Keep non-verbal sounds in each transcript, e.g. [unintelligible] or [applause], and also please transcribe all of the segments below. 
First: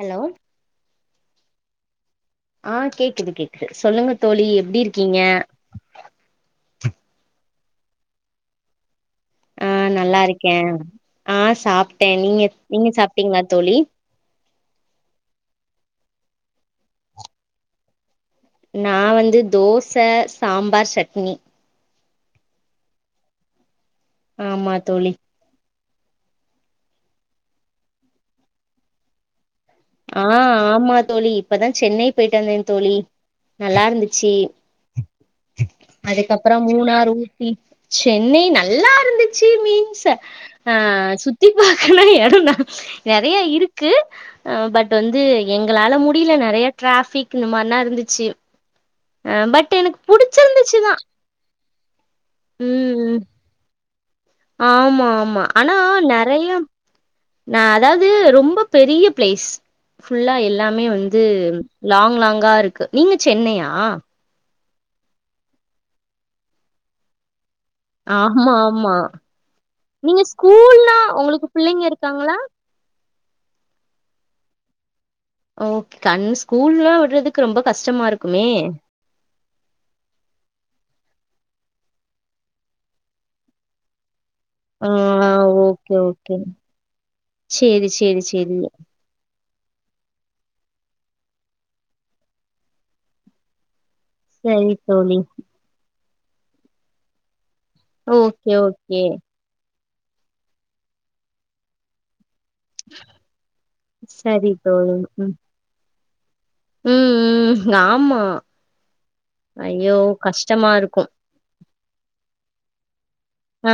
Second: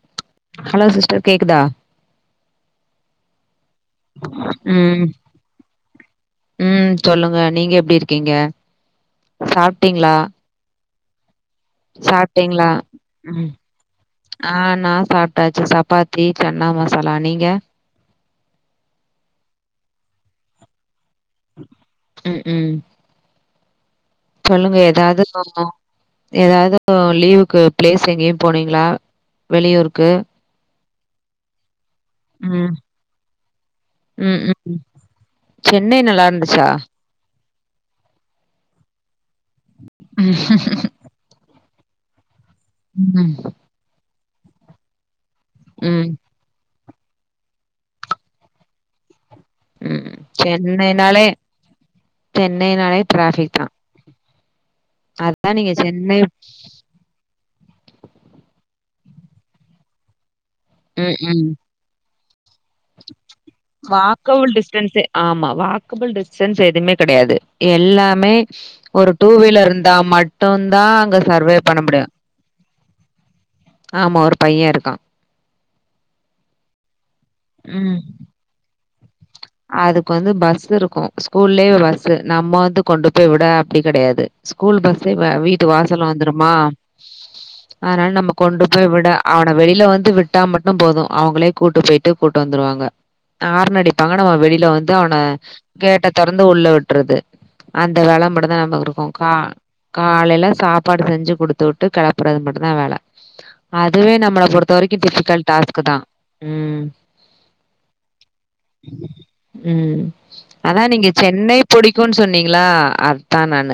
Hello hello sister கேக்குதா ஆ கேக்குது கேக்குது சொல்லுங்க தோழி எப்டி ம் இருக்கீங்க ம் சொல்லுங்க நீங்க எப்டி இருக்கீங்க ஆ சாப்ட்டீங்களா நல்லா இருக்கே ஆ சாப்ட்டே நீங்க சாப்ட்டீங்களா நீங்க சாப்டீங்ளா ம் தோழி ஆ நா சாப்ட்டாச்சு சப்பாத்தி சன்னா மசாலா நீங்க நான் வந்து தோச சாம்பார் சட்னி சட்னி ம் ம் ஆமா சொல்லுங்க தோழி ஏதாது ஏதாவது லீவுக்கு பிளேஸ் எங்கேயும் போனீங்களா வெளியூருக்கு ஆ ஆமா தோழி இப்பதான் சென்னை போயிட்டா வந்தேன ம் தோழி நல்லா இருந்துச்சி ம் ம் சென்னை நல்லா அதுக்கப்பறோ இருந்துச்சா மூணாறு ஊட் சென்னை நல்லா இருந்து மின்ஸ் ம் ஹா சுத்தி பாக்க [unintelligible] ம் நெறைய இருக்கு ஆ பட் வந்து எங்களால ம் முடில நெறைய டிராஃபிக் இந்த மாரிலா இருந்துச்சு அஹ் பட் எனக்கு ம் புடிச்சிருந்துச்சுதான் சென்னைனாலே சென்னைனாலே உம் டிராஃபிக் தா ஆமா ஆமா அதா நீங்க ஆனா சென்னை நெறைய நான் அதாவது ரொம்ப பெரிய பிளேஸ் ஃபுல்லா இல் எல்லாமே ம் வந்து ம் லாங் லாங் கரு இருக்கு நீங்க சென்னையா வாக்கபுள் டிஸ்டன்ஸே ஆமா வாக்கபிள் டிஸ்டன்ஸ் எதுமே கிடையாது எல்லாமே ஆமா ஆமா ஒரு டூ வீலர் இருந்தா நீங்க மட்டும்தா ஸ்கூல்னா அங்க உங்களுக்கு சர்வே பண்ண பிள்ளைங்க முடியும் இருக்காங்களா ஆமா ஒரு பையன் இருக்கான் ஓகே கண் ஸ்கூல்லாம் விடுறதுக் கு ரொம்ப ம் கஷ்டமா இருக்குமே அதுக்கு வந்து பஸ் இருக்கும் ஸ்கூல்லயே பஸ் நம்ம வந்து கொண்டு போய் விட அப்டி கிடையாது ஸ்கூல் ஆ பஸ்ஸே வீட்டு ஓகே வாசல்ல ஓகே வந்துருமா சேரி அதனால சேரி நம்ம சேரி கொண்டு போய் விட அ வெளிய வந்து விட்டா மட்டும் போதும் அவங்களே கூட்டு போயிட்டு கூட்டு வந்துருவாங்க ஆறன்அடிப்பாங்க பாங்க நம் வெளியில சரி வந்து தோழி அவனை கேட்ட தொறந்து உள்ள விட்டுறது அந்த வேலை ஓகே மட்டும் தா நம்மக்கு ஓகே இருக்கு காலையில சாப்பாடு செஞ்சு குடுத்து விட்டு களப் ப்புறது மட்டும்தா வேல அதுவே நம்மள சரி பொறுத்த தோழி வரைக்கும் டிபிகல் டாஸ்க் தா ம் ம் ம் ஆமா ஐயோ ம் கஷ்டமா அதா இருக்கு நீங்க சென்னை புடிக்குன்னு சொன்னீங்களா அத் ஆ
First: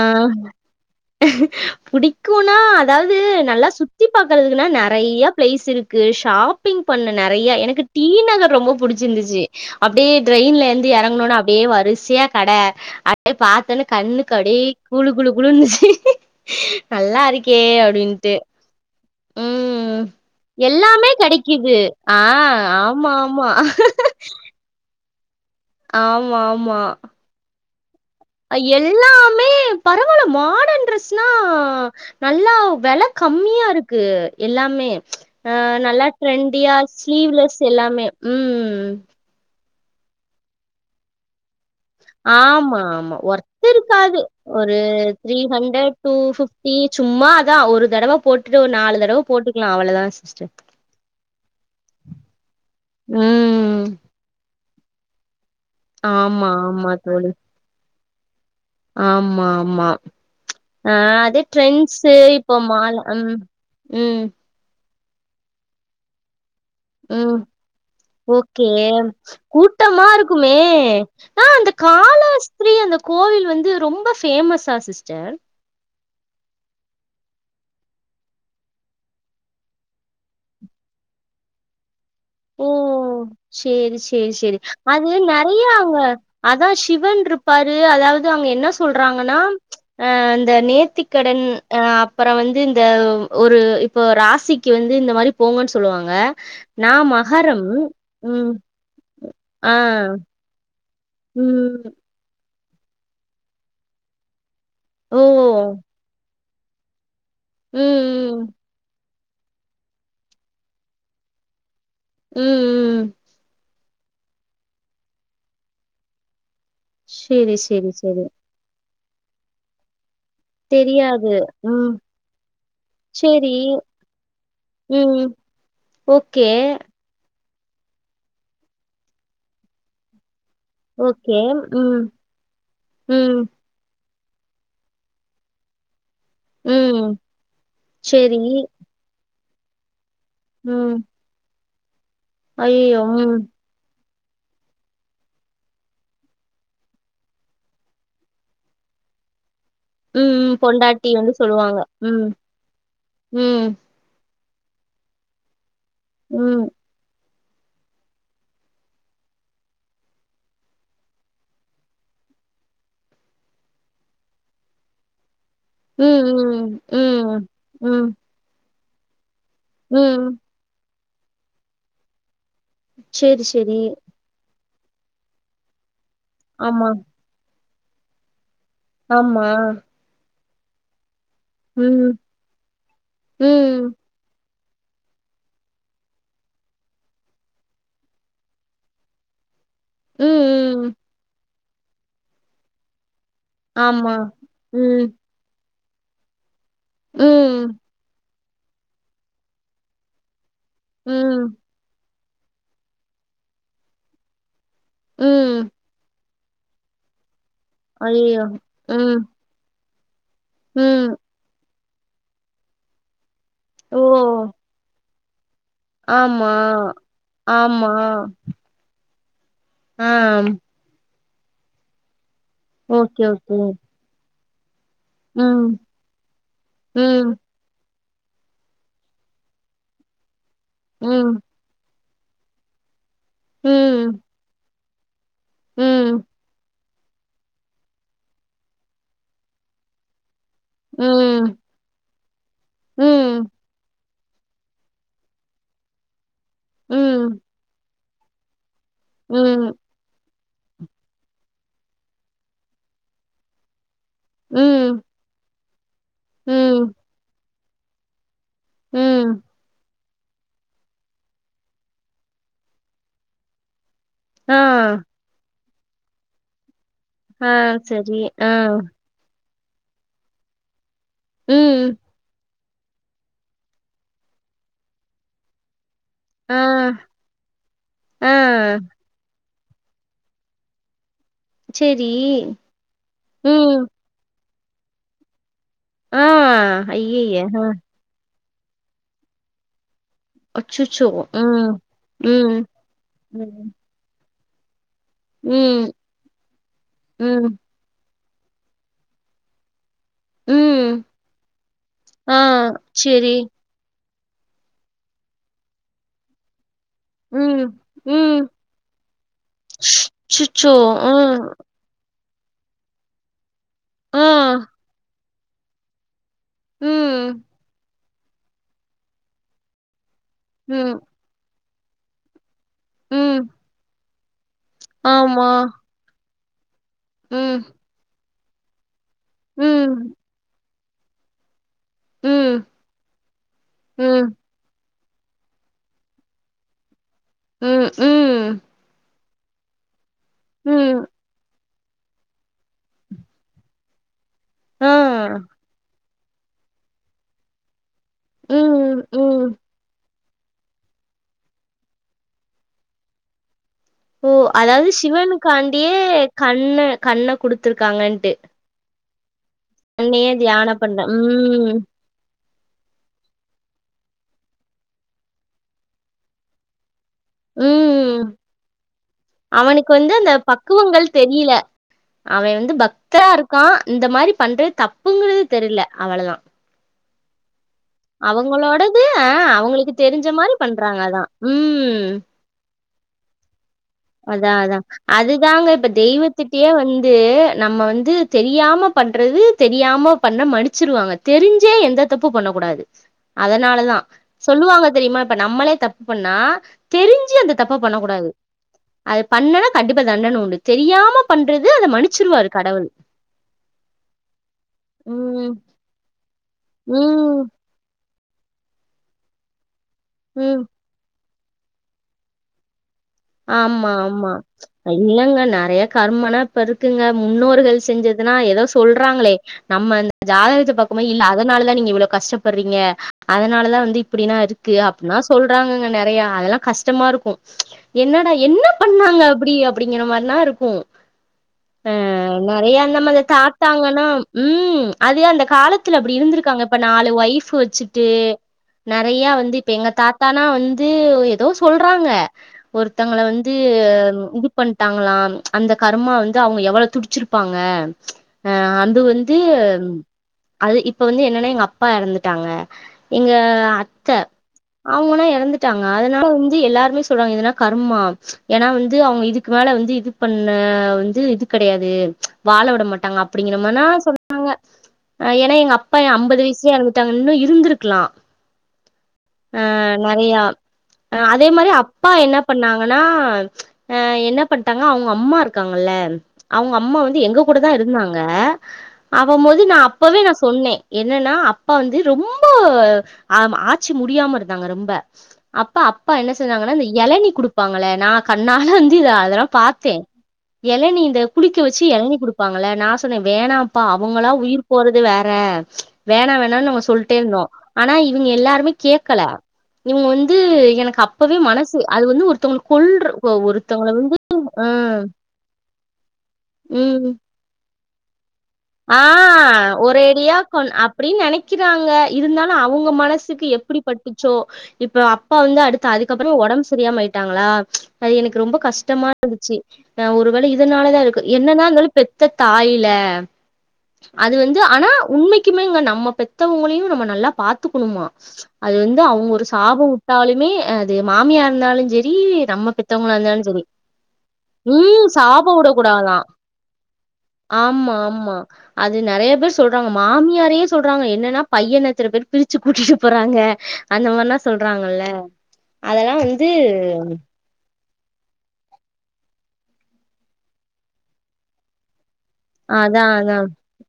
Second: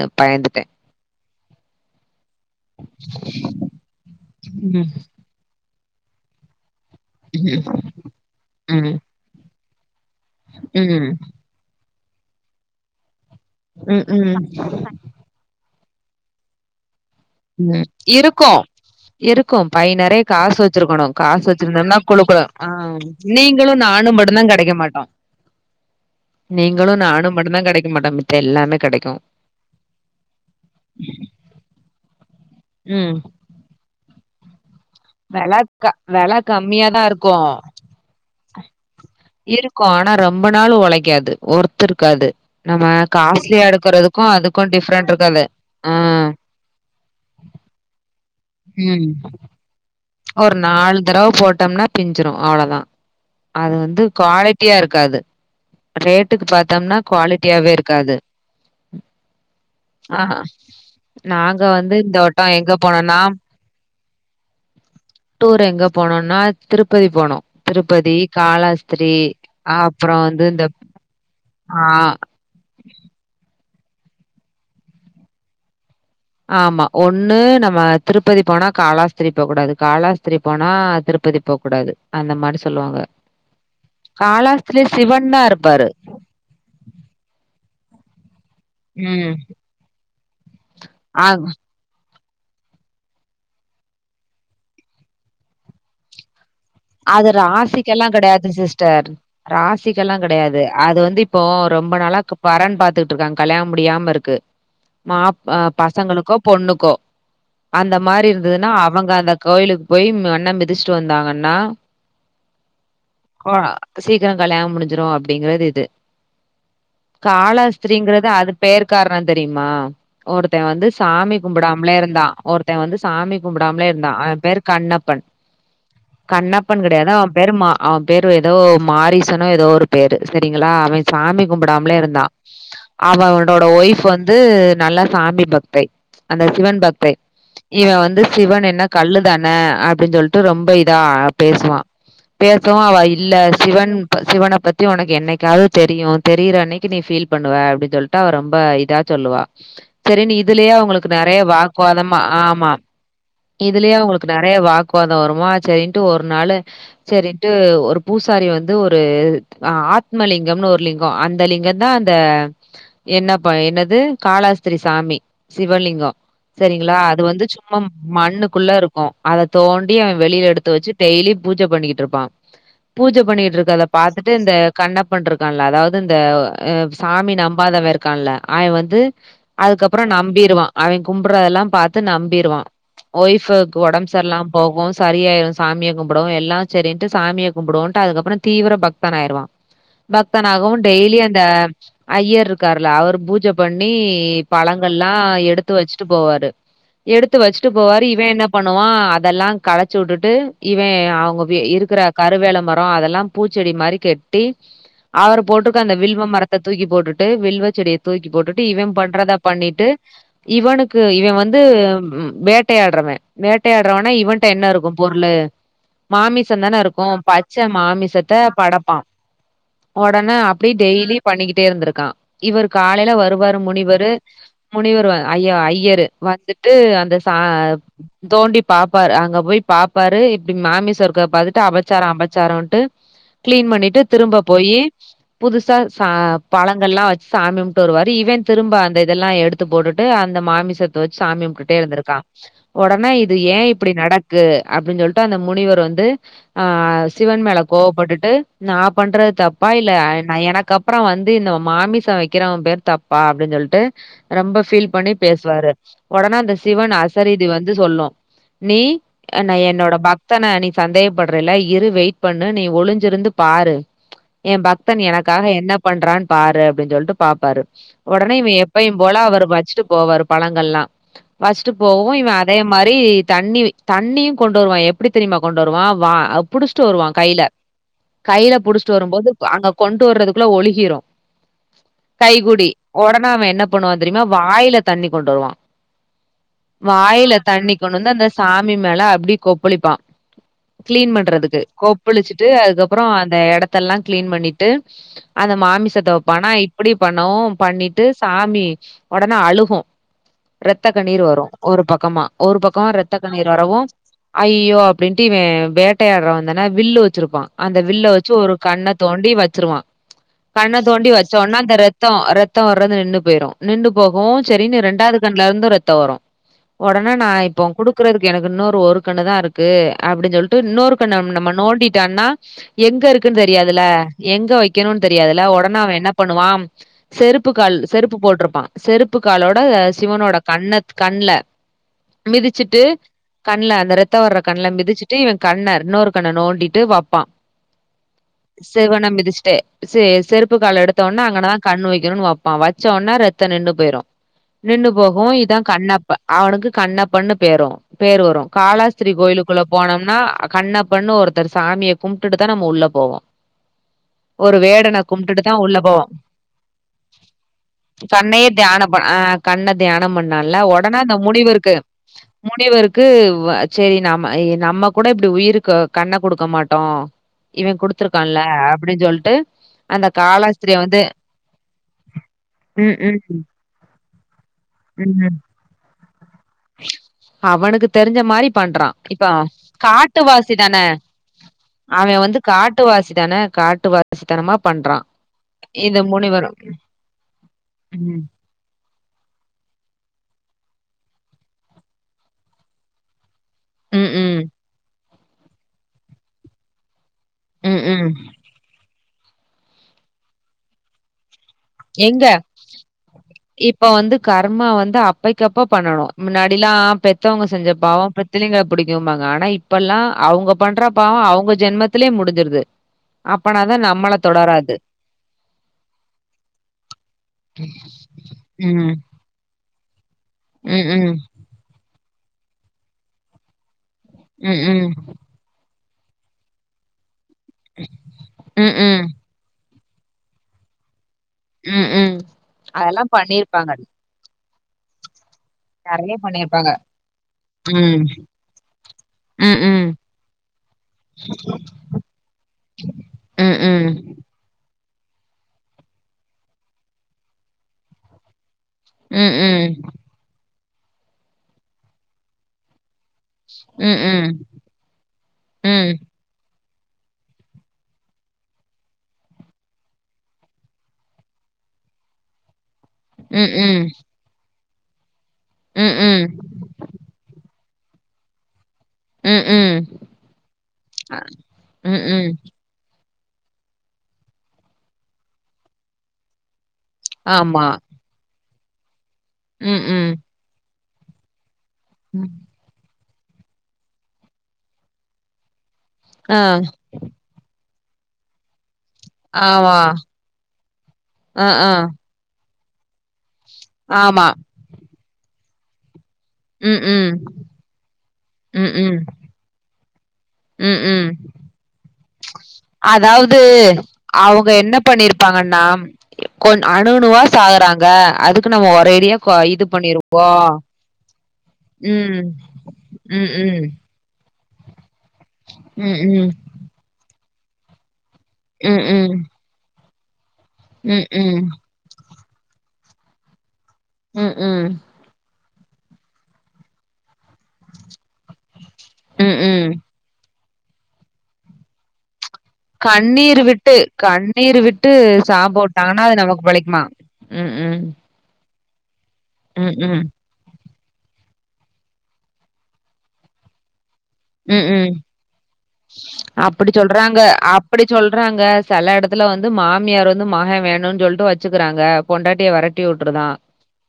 புடிக்குன்னா அதாவது நல்லா சுத்தி பாக் க்கறதுனா ம் நெறைய ஃப்ளே ஸ் இருக்கு ஷாப் பிங் பண்ண நெறையா எனக்கு டி நகர் ரொம்ப ம் புடிச்சிருந்துச்சு அப் ப்டியே ட்ரெயின்லேந்து ம் எறங்னோன்னே அப்டியே வரிஸ் சையா கட அ ப்டே பாத்தன்ன ம் கண்ணுக் ம் அப்டி குளு குளு குளு ன்னு நல்லா இருக்கே ம் அப்டின்ட்டு இருக்கும் இருக்கும் பை ம் நெறைய காசு எல்லாமே வச்சிருக்கணும் காசு கெடைக்குது. வச்சிருந்தோம்னா கொலுக்கனு ஆ ஆமா ஆமா நீங்களு நானும் மட்டுந்தா கெடைக்க மாட் டோ நீங்களு நானும் மட்டுந்தா கடைக் அ எல்லாமே பரவால்ல மாடன் ட்ரெஸ்னா நல்லா வெல ம் கம்மியா இருக்கு கு எல்லாமே ச் வெல அஹ் க நல்லா வெல ட்ரெண்டியா கம்மியாதா இருக்கு ஸ்லீவ்லெஸ் எல்லாமே உம் க்கு ஆனா ரொம்ப நாள் ஒழைக்காது ஒரு ஆமா ஆமா ஒர்த்து இருக்காது எடுக்கறதுக்கு அதுக்கு ஒரு டிஃப்ரெண்ட் த்ரீ இருக்காது ஆ ஹண்ட்ரட் டூ ஃபிப்டி சும்மா அதா ஒரு தடவ போட்டுட்டு ஒரு நாலு ம் தடவ போட்டுக்கலா அவ்வளதா ஸ் ஒரு நாலு தடவ போட்டோம்னா பிஞ்சிரு அவ்வளதா அது ம் வந்து குவாலே ட்டியா இருக்காது ரேட்டுக்கு ஆமா ஆமா பாத்தோம்னா தோழி குவாலிட்டியாவே இருக்காது ஆமா ஆமா ஆ ச் ஆஹ் அது நாங்க வந்து ட்ரெண்ட்ஸு இந்த வட்டோ இப்போ எங்க மால் போனோனா ம் உம் டூர் எங்க போனோன்னா உம் ஓகே காலாஸ்திரி கூட்டமா அப்றோ வந்து இருக்குமே இந்த ஆ அந்த காலஸ்த்ரீ அந்த கோவில் வந்து ரொம்ப ஃபேமஸ்ஸா சிஸ்டர் ஆமா ஒண்ணு நம்ம திருப்பதி போனா காலாஸ்திரி போ கூடாது காலாஸ்திரி போனா திருப்பதி போ கூடாது ஓ சேரி சேரி சேரி காலாஸ்திரி அது சிவன் தான் நெறயா இருப்பாரு. அங்க அதா சிவன் இருப்பாரு இது அதாவது அங்க என்ன ம். சொல்றாங்கன்னா ஆன் இந்த ஆ நேத்திக்கடன் ஆ அப் அப்பறோ வந்து இந்த ஒரு இப்போ ராசிக்கு வந்து இந்த மாரி போங்கன்னு சொல்லுவாங்க நாமா ராசிக்கெல்லா கெடையாது சிஸ்டர் ஆ ராசிக்கெல்லா கெடையாது அது வந்து இப்போ ரொம்ப ம் நாளா வரன் பாத்துட்டு இருக்காங்க கல்யாண் முடியாம இருக்கு ஓ மாப் பசங்களுக்குப் பொண்ணுக்கோ ம் அந்த மாரி ம் இருந்ததுன்னா அவங்க அத கோயிலுக்கு போய் மண்ண மிதிச்சிட்டு வந்தாங்கன்னா ம் ம் சீக்கிரோ கல்யாணம் முடிஞ்சிரு அப்டிங்கிறது இது சேரி சேரி சேரி காலாஸ்திரீங்றது அது பேரு காரணோ தெரியுமா ஒருத்தே வந்து தெரியாது. சாமி ம். கும்பிடாமலே இருந்தா ஒருத்தே வந்து சாமி சரி. கும்பிடாமலே இருந்தா அவே பேரு ம். கண்ணப்பன் ஓகே. கண்ணப் பண் கிடையாதாம் பேரு மா அவே பேரு எதோ மாரிசனோ எதோ ஒரு பேரு செரிங்களா அவே ஓகே. சாமி கும்பிடாமலே ம். இருந்தா ம். அவனோட ஒய்ஃப் வந் து நல்லா சாமி பக்தை அந்த சிவன் ம். பக்தை இவ வந்து சரி. சிவன் என்ன கல்லு தான அப்டின் சொல் ட்டு ரொம்ப ம். இதா பேசுவா பேசவு அவ அய்யய்யோ! இல்ல ம். சிவன் சிவன பத்தி ஒனக்கு என்னைக்காது தெரியு தெரிற அன்னக்கி நீ ஃபீல் பண்ணுவ அப்டின் சொல்ட்டு அவ ரொம்ப இதா சொல்லுவா ம். சரின்னு ம். இதுலயே அவங்களுக்கு பொண்டாட்டி வந்து நெறய சொல்லுவாங்க. வாக்குவாதமா ம். ஆமா ம். இதுலயே அவங்களுக்கு நெறய வாக்குவாத வருமா செரின் ட்டு ஒரு நாளு ம். செரின் ட்டு ஒரு பூசாரி வந்து ஒரு ஆத்மலிங்கம்னு ஒரு லிங்கோ அந்த லிங்கந்தா அந்த என்ன என்னது காலாஸ்திரி சாமி சிவலிங்கோ ம். ம். சரிங்களா அது ம். வந்து சும்மா ம். மண்ணுக்குள்ள இருக் கு அத தோண்டி அவ ம். வெளில எடுத் ச்சு டெய்லி பூஜ பண்ணிகிட்டு இருப்பா பூஜ சரி, சரி. பண்ணிட்ருக்கறத பாத்துட்டு இந்த கண்ணப்பன் இருக்காண்ல அதாது இந்த அ ஆமா. சாமி நம் பாதவ இருக்கான்ல அவ வந்து ஆமா. அதுக்கப்பறோ நம் பிருவா அவ கும்படுறதெல்லா பாத்து ம். நம்பிருவா ஓய்ஃபுக் ம். ஒடம்பு சர்லாம் போ ‌போக சரியாய்ரு சாமிய கும்புடவு எல்லா சரின்ட்டு சாமிய கும்புடுவோன்ட்டு அதுக்கப்புறோ தீவிர பக்தன் ஆய்ருவா பக்தனாகவு ம். டெய்லி அந்த ஐயர் இருக்கார்ல அவர் பூஜ் ஜ பண்ணி ஆமா. ம். பழங்கள்ல்லா எடுத் து வச்சுட்டு போவாரு எடுத்து ம். வச்சுட்டு போவாரு இவன் என்ன பண்ணுவா அதெல்லா கலச்சி உட்டுட்டு இவ ம். அவங்க இருக்குற கருவேள மரோ அதெல்லா பூச்செடி மாரி கெட்டி அவர ம். போட்ருக்க அந்த வில்வ மர த்த தூக்கி போட்டுட்டு வில்வ செடிய தூக்கி அய்யய்யோ! போட்டுட்டு இவன் ம். பண்றத பண்ணிட்டு இவனுக்கு ம். இவ வந்து ம் வேட்டையாட்றவன் ஓ! வேட்டையாடுறவனா இவன்ட என்ன இருக்கும் பொருளு மாமிசோந் ஆமா. தான இருக்கு பச்ச ஆமா மாமிசத்த படப்பான் ஆ ஒடன அப்டியெ டெய்லி பண்ணிக்கிட்டே இருந்துருக்கா இவரு காலைல ஓகே ஓகே வருவாரு முனிவரு முனிவர் ஐயா ம் ஐயரு வந்துட்டு அந்த ச ம் தோண்டி பாப்பாரு அங்க போய் பாப்பாரு ப்படி மாமிச இருக்குறத ம் பாத்துட்டு அவர் சாரம் அபச்சாரம்ன்ட்டு கிளீன் பண்ணிட்டு ம் திரும்ப போயி ச புதுசா ச ம் பழம் ல்லாம் வெச்சு சாமின்ட்டு வருவாரு இவன் திரும்ப அந்த இதெல்லாம் எடுத்து போட்டு அந் இந்த மாமிசத்த வெச்சு சாமி ம் கும்டுட்டே இருந்திருக்கான் ம் உடனே இது ம் ஏன் இப்படி நடக் கு அப்படின்னு சொல் ட அந்த முனிவர் வந்து ஆஹ் சிவன் மேள கோவப்பட்டுட் டு நான் பண்றது தப்பா ம் இல்ல ந எனக்கு அதுக்கப்பறம் வந்து இந்த மாமிசம் வெக்கிறவேன் பேர் தப்பா அப்படின்னு சொல்டு ரொம்ப ஃபீல் ம் பண்ணி பேசுவாரு ஒடேனா அந்த ம் சிவன் ஆசரீதி வந்து து சொல்லும் நீ ம் ஆ ந என்னோட பக்தன நீ சந்தேக்ப்பட்றல இரு வெயிட் பண்ணு நீ ஒளிஞ்சிருந்து பாரு எ ஆ பக்தன் எனக்காக என்ன பண்றான் பாரு அப் அப்டின் சொல்ட்டு ஆ பாப்பாரு சரி ஒடனே இவ ஆ எப்பையும் போல அவரு [unintelligible] வச்ட்டு போவாரு பழங்கள் லா வச்ட்டு ம் போவோ இவ அதே மாரி தண்ணி தண்ணியு கொண்டு வருவா எ ப்டி தெரிமா கொண்டு வருவா வா ஆ புடிஷ்ட்டு வருவா கைல ஆ கைல புடிஷ்ட்டு வரும்போது அங்க கொண்டு வறதுக்குள்ள ஒழுகிரு செரி கைகுடி ஒடன அவ என்ன ம் பண்ணுவா தெரிமா வாயி ல்ல தண்ணி கொண்டு வருவா ஆ வாயில ஐயய்ய ஆ தண்ணிக்கொன்னந்து அந்த சாமி மேல அப்டி கொ ப்பளிப்பா அச்சச்சோ க்ளீன் பண்றதுக்கு ம் கொப்புளிச்சுட்டு ம் அதுக்கப்றோ அந்த ம் எடத்தெல்லா க்ளீன் பண்ணிட் ட்டு அந்த ம் மாமிசத்த வப்பானா இப்படி பண்ணவு ம் பண்ணிட்டு சாமி ஒடனே அழுகு ரத்த ம் கண்ணீர் வரு ஒரு பக்கமா ஆ ஒரு பக்கமா ரத்த செரி கண்ணீர் வரவு ஐயோ அப்டின்ட்டு இவே வேட்டயாட்றவந்தான வில்லு வச்சுருப்பா ம் அந்த வில்ல வச்சு ம் ஒரு கண்ண தோண்டி வச்சுருவா கண்ண அச்சச்சோ தோண்டி ம் வச்சோன அந்த ரத்தோ ரத்த தோ வறது நின்னு போய்ரு நின்டு ஆ, போகுவு செரினு ரெண்டாது கண்லர்ந்து ரத்தோ வரு ஒடனே நா ம், இப்போ உங் குடு க்குறதுக்கு எனக் இன்னொரு ஒரு கண்ணுதாருக்கு அப்டி சொல்ட்டு இன்னொரு ம், கண்ண [unintelligible] நம்ம நோண்டி டண்ணா எங்கருக்கன் ம், தெரியாதுல எங்க வைக் கனுன் தெரியாதுல ஆமா, ஒடன அவ என்ன பண்ணுவாம் செருப்பு ம், கால் செருப்பு போட்றப் செருப் ப்பு காலோட ம், சிவனோட கண்ணத் கண்ல ம், மிதிச்சுட்டு கண்ல ரத்த ம், வர கண்ல மிதிச்சிட்டு இவன் கண்ணர் இன்னொரு கண்ண நோண்டிட்டு வப்ப பான் ம், ம், சிவன மிதிச்சு [unintelligible] செருப்புக்கால ம், எடுத்தோன்ன அங்கனா கண்ணு வைக்கணுன்னு வப்பான் வச்சோன்ன ரத்த நின்னு போய்ரு ஆ, நின்னு போகு இதா கண்ணப் ப அவனுக்கு கண்ணப்பன்னு பேரும் பேரு ம், காலாஸ்திரீ ம். கோயிலுக்குள்ள போனோம்னா கண்ணப்பன்னு ஒருத்தர் சாமிய கும்ட்டுட்டு தா நாம உள்ள போவோ ஓ அதாவது தான் உள்ள சிவனுக்காண்டியே போவோம். கண்ண கண்ண குடுத்துருக்காங்கன்ட்டு வ ஆ கண்ண தியான கண்ணையே பண்ணால தியானம் ஒடனே பண்ற அந்த முனிவர்க்கு ம், முனிவருக்கு வ செரி நாம நம்ம கூட இப்டி உயிருக்கு கண்ண குடுக்க மாட்டோ ம் அவனுக்கு வந்து அந்த காலாஸ்திரிய வந்து பக்குவங்கள் தெரியல அவே வந்து ம், ம், பக்தரா இருக்கான் இந்த மாரி பண்றது ம். தப்புங்கறது தெரியல அவ்ளதா அவனுக்கு தெரிஞ்ச மாரி பண்றான். அவங்களோடது ஆ இப்ப அவங்களுக்கு தெரிஞ்ச மாரி காட்டுவாசி தானே. பண்றாங்க அதா ம் ட்டு வாசிதான காட் அதா அதா அதுதாங்க இப்ப இந்த முனிவரும். தெய்வத்துட்டயே வந்து நம்ம வந்து ம். தெரியாம பண்றது தெரியாம பண்ண மன்னிச்சிருவாங்க தெரிஞ்சே எந்த தப்பு பண்ண கூடாது அதனாலதா ம், ம். சொல்லுவாங்க தெரியுமா இப்ப நம்மளே தப்பு பண்ணா தெரிஞ்சி அந்த தப்பா ம், பண்ண ம். கூடாது அத பண்ணன்னா கண்டிப்பா தண்டன உண்டு தெரியாம பண்றது அத எங்க மன்னிச்சிருவாரு கடவுள் இப்ப வந்து கர்மா வந்து ம் அப்பைக்கப்ப பண்ணணு மின்னாடியெல்லா ம் பெத்தவங்க செஞ்ச பாவ பெத் பிள்ளைங்கள பிடிக்குவாங்க ஆனா இப் எல்லா அவங்க ம் பண்ற பாவொ அவு ங்க ஜென்மத்திலயே முடிஞ்சிருது அப்பனாதா ஆமா நம்மள ஆமா தொடராது இல்லங்க நறைய கருமா ஆன இப்ப இருக்குங்க முன்னோர்கள் செஞ்சதுன்னா ஏதோ ம் சொல்றாங்களே நம்மன் ஜாதகத்த ம் பக்கம ம் இல்ல அதனால தா நீங்க இவ்வள கஷ்டப்படுறீங்க அதனாலதா வந்து இ ப்படில்லா ம் இருக்கு ம் அப்டில்லா சொல்றாங்கங்க நெறைய அதெல்லா கஷ்டமா இருக்கு என்னடா என்ன ம் ம் பண்ணாங்க அப்புடி அப் டிங்கிற மாரிலா இருக்கு ம் ம் அஹ்ம் நெறைய அந்த அதெல்லா மாரி பண்ணிருப்பாங்க தாத்தாங்கன்னா உம் அது ஏ அந்த காலத்துல நெறைய அப்டி இருந்திருக்காங்க பண்ணிருப்பாங்க இப்ப நாலு ஒய்ஃப் ம் வச்சுட்டு நெறைய வந்து ம் இப்ப ம் எங்க தாத்தானா வந்து ஏதோ சொல்றாங்க ஒருத்தங்கள வந்து ம் ம் இது பண் ணட்டாங்களா அந்த கருமா வந்து அவங்க எவ்ள துடிச்சிருப்பாங்க ஆஹ் அந்து ம் ம் வந்து ம் அது இப்ப வந்து என்னன்னா எங்க அப்பா எறந்துட்டாங்க எங்க ம் அத்த ம் அவங்கனா எறந்துட்டாங்க ம் அதனால வந் எல்லாருமே சொல்றாங்க இதனா கர்மா ஏனா வந்து அவங்க இதுக்கு மேல வந்து இது பண்ண வந்து இது கெடையாது வாழ விடம் மாட்டாங்க ம் ம் அப்டிங்கிற மார்தா சொன்னாங்க ஆஹ் ஏனா எங்க அப்பா எ அம்பது ம் வயசுலயே எறந்துட்டாங்க இன்னு இருந்திருக் க்ளா ம் ம் அஹ் நெறைய அ அஹ் அதே மாரி ம் அப்பா ம் என்னப் பண்ணாங்கன்னா என்ன பண்ட்டாங்க அவங்க அம்மா இருக்காங்கல்ல அவங்க அம்மா வந்து எங்க கூட ஆமா தா இருந்தாங்க ஆகம் போது நா ம் ம் அப்பவே நா சொன்னே என்னன்னா அப் பா வந்து ரொம்பொ ஆமா ஆச்சி முடியாம இருந்தாங்க ரொம்ப அப் ப அப்பா என்ன ஆ செஞ்சாங்கன்னா அந்த எளநி ப்பாங்கள நா கண்ணால அதெல்லா ஆமா பாத்தே எளநி இந்த ஆ குளிக்க ஆ வெச்சு எளநி குடு ப்பாங்கள நா சொன்னே வேணாம்ப்பா ஆமா அவங்களா உயிர் போறது வேற வேணா வேணானு ம் நாங்க ம் சொல்ட்டே இருந்தோ ஆனா இவங்க ம் எல்லாருமே ம் கேட்கல நீங்க ஒந் து ம் எனக்கு ம் அப்பவே மனசு வந்து ஒருத்தவங்கள கொல்ற அதாவது ஒருத்தவங்கள அவங்க ஆ என்ன பண்ணிருப்பாங்கன்னா கொ அணுவணுவா சாகற றாங்க அது நம்ம ஒரேடியா ஆஹ் ஒரேடியா கொ அப்படின்னு நெனைக்கிறாங்க ம். இருந்தாலு அவங்க ம், மனசுக்கு ம். எப்படி பட்டுச்சோ இப்போ அப்பா வந்து அடுத்த ம், அதுக்கப்புற ம். ஒடம்பு சரியாம ஆயிட் விட்டாங்களா அது எனக்கு ரொம்ப ம், கஷ்டமா ம். இருந்துச்சு ஆஹ் ஒ வேல இதனாலதா ம், இருக்கு ம். என்ன தான் பெத் த்த தாயில அது ம், வந்து ம். ஆனா உண்மைக்கு க்குமே இங்க நம்ம பெத்தவங்களையும் நம்ம நல்லா பாத்துக்கணுமா அது வந்து அவங்க ஒரு ம். சாபம் விட்டாலுமே அது மாமியார் இருந்தாலும் சரி கண்ணீர் விட்டு கண்ணீர் விட்டு ம் சாப விட்டாங்கன்னா வுடக்கூடாதா அது நமக்கு பழிக்குமா உம் உம் ஆமா ஆமா அது நிறைய பேர் சொல்றாங்க மாமியாரே சொல்றாங்க என்ன என்னன்னா பையன் எத்தன பேர் பிரிச்சு கூட்டிட்டு போறாங்க அந்த மாரிலாம் ம், ம். சொல்றாங்கல்ல அதெல்லாம் வந்து அப்படி சொல்றாங்க அப்படி சொல்றாங்க சில இடத்துல வந்து மாமியார் வந்து மகன் வேணும்ன்னனு சொல்லிட்டு வச்சுக்கிறாங்க பொண்டாட்டிய வரட்டி அதா விட்டுருதான் அதா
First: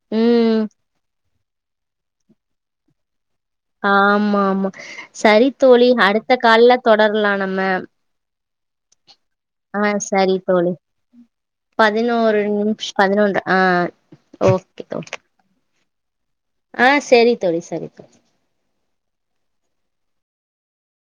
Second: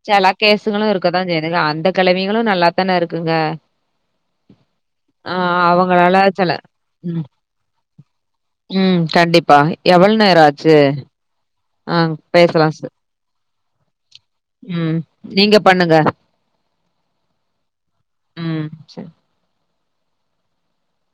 சலா ம் கேசுங்களும் இருக்க செய்துங்க அந்த கிழவிகளும் நல்லா தானே இருக் ஹ ஆமா ஆமா சரி ஆஹ் தோழி அடுத்த அவங்களாலாச்சல்ல கால்ல உம் தொடரலா நம்ம உம் கண்டிப்பா ஆ எவ்வளவு சரி நேரம் தோழி ஆச்சு ஆ பதினோரு பேசலாம் நிமிஷ சார். பதினொன்று ஆஹ் ஓகே ம். நீங்க பண்ணுங்க. ஆ செரி தோழி செரி தோ ம். சரி.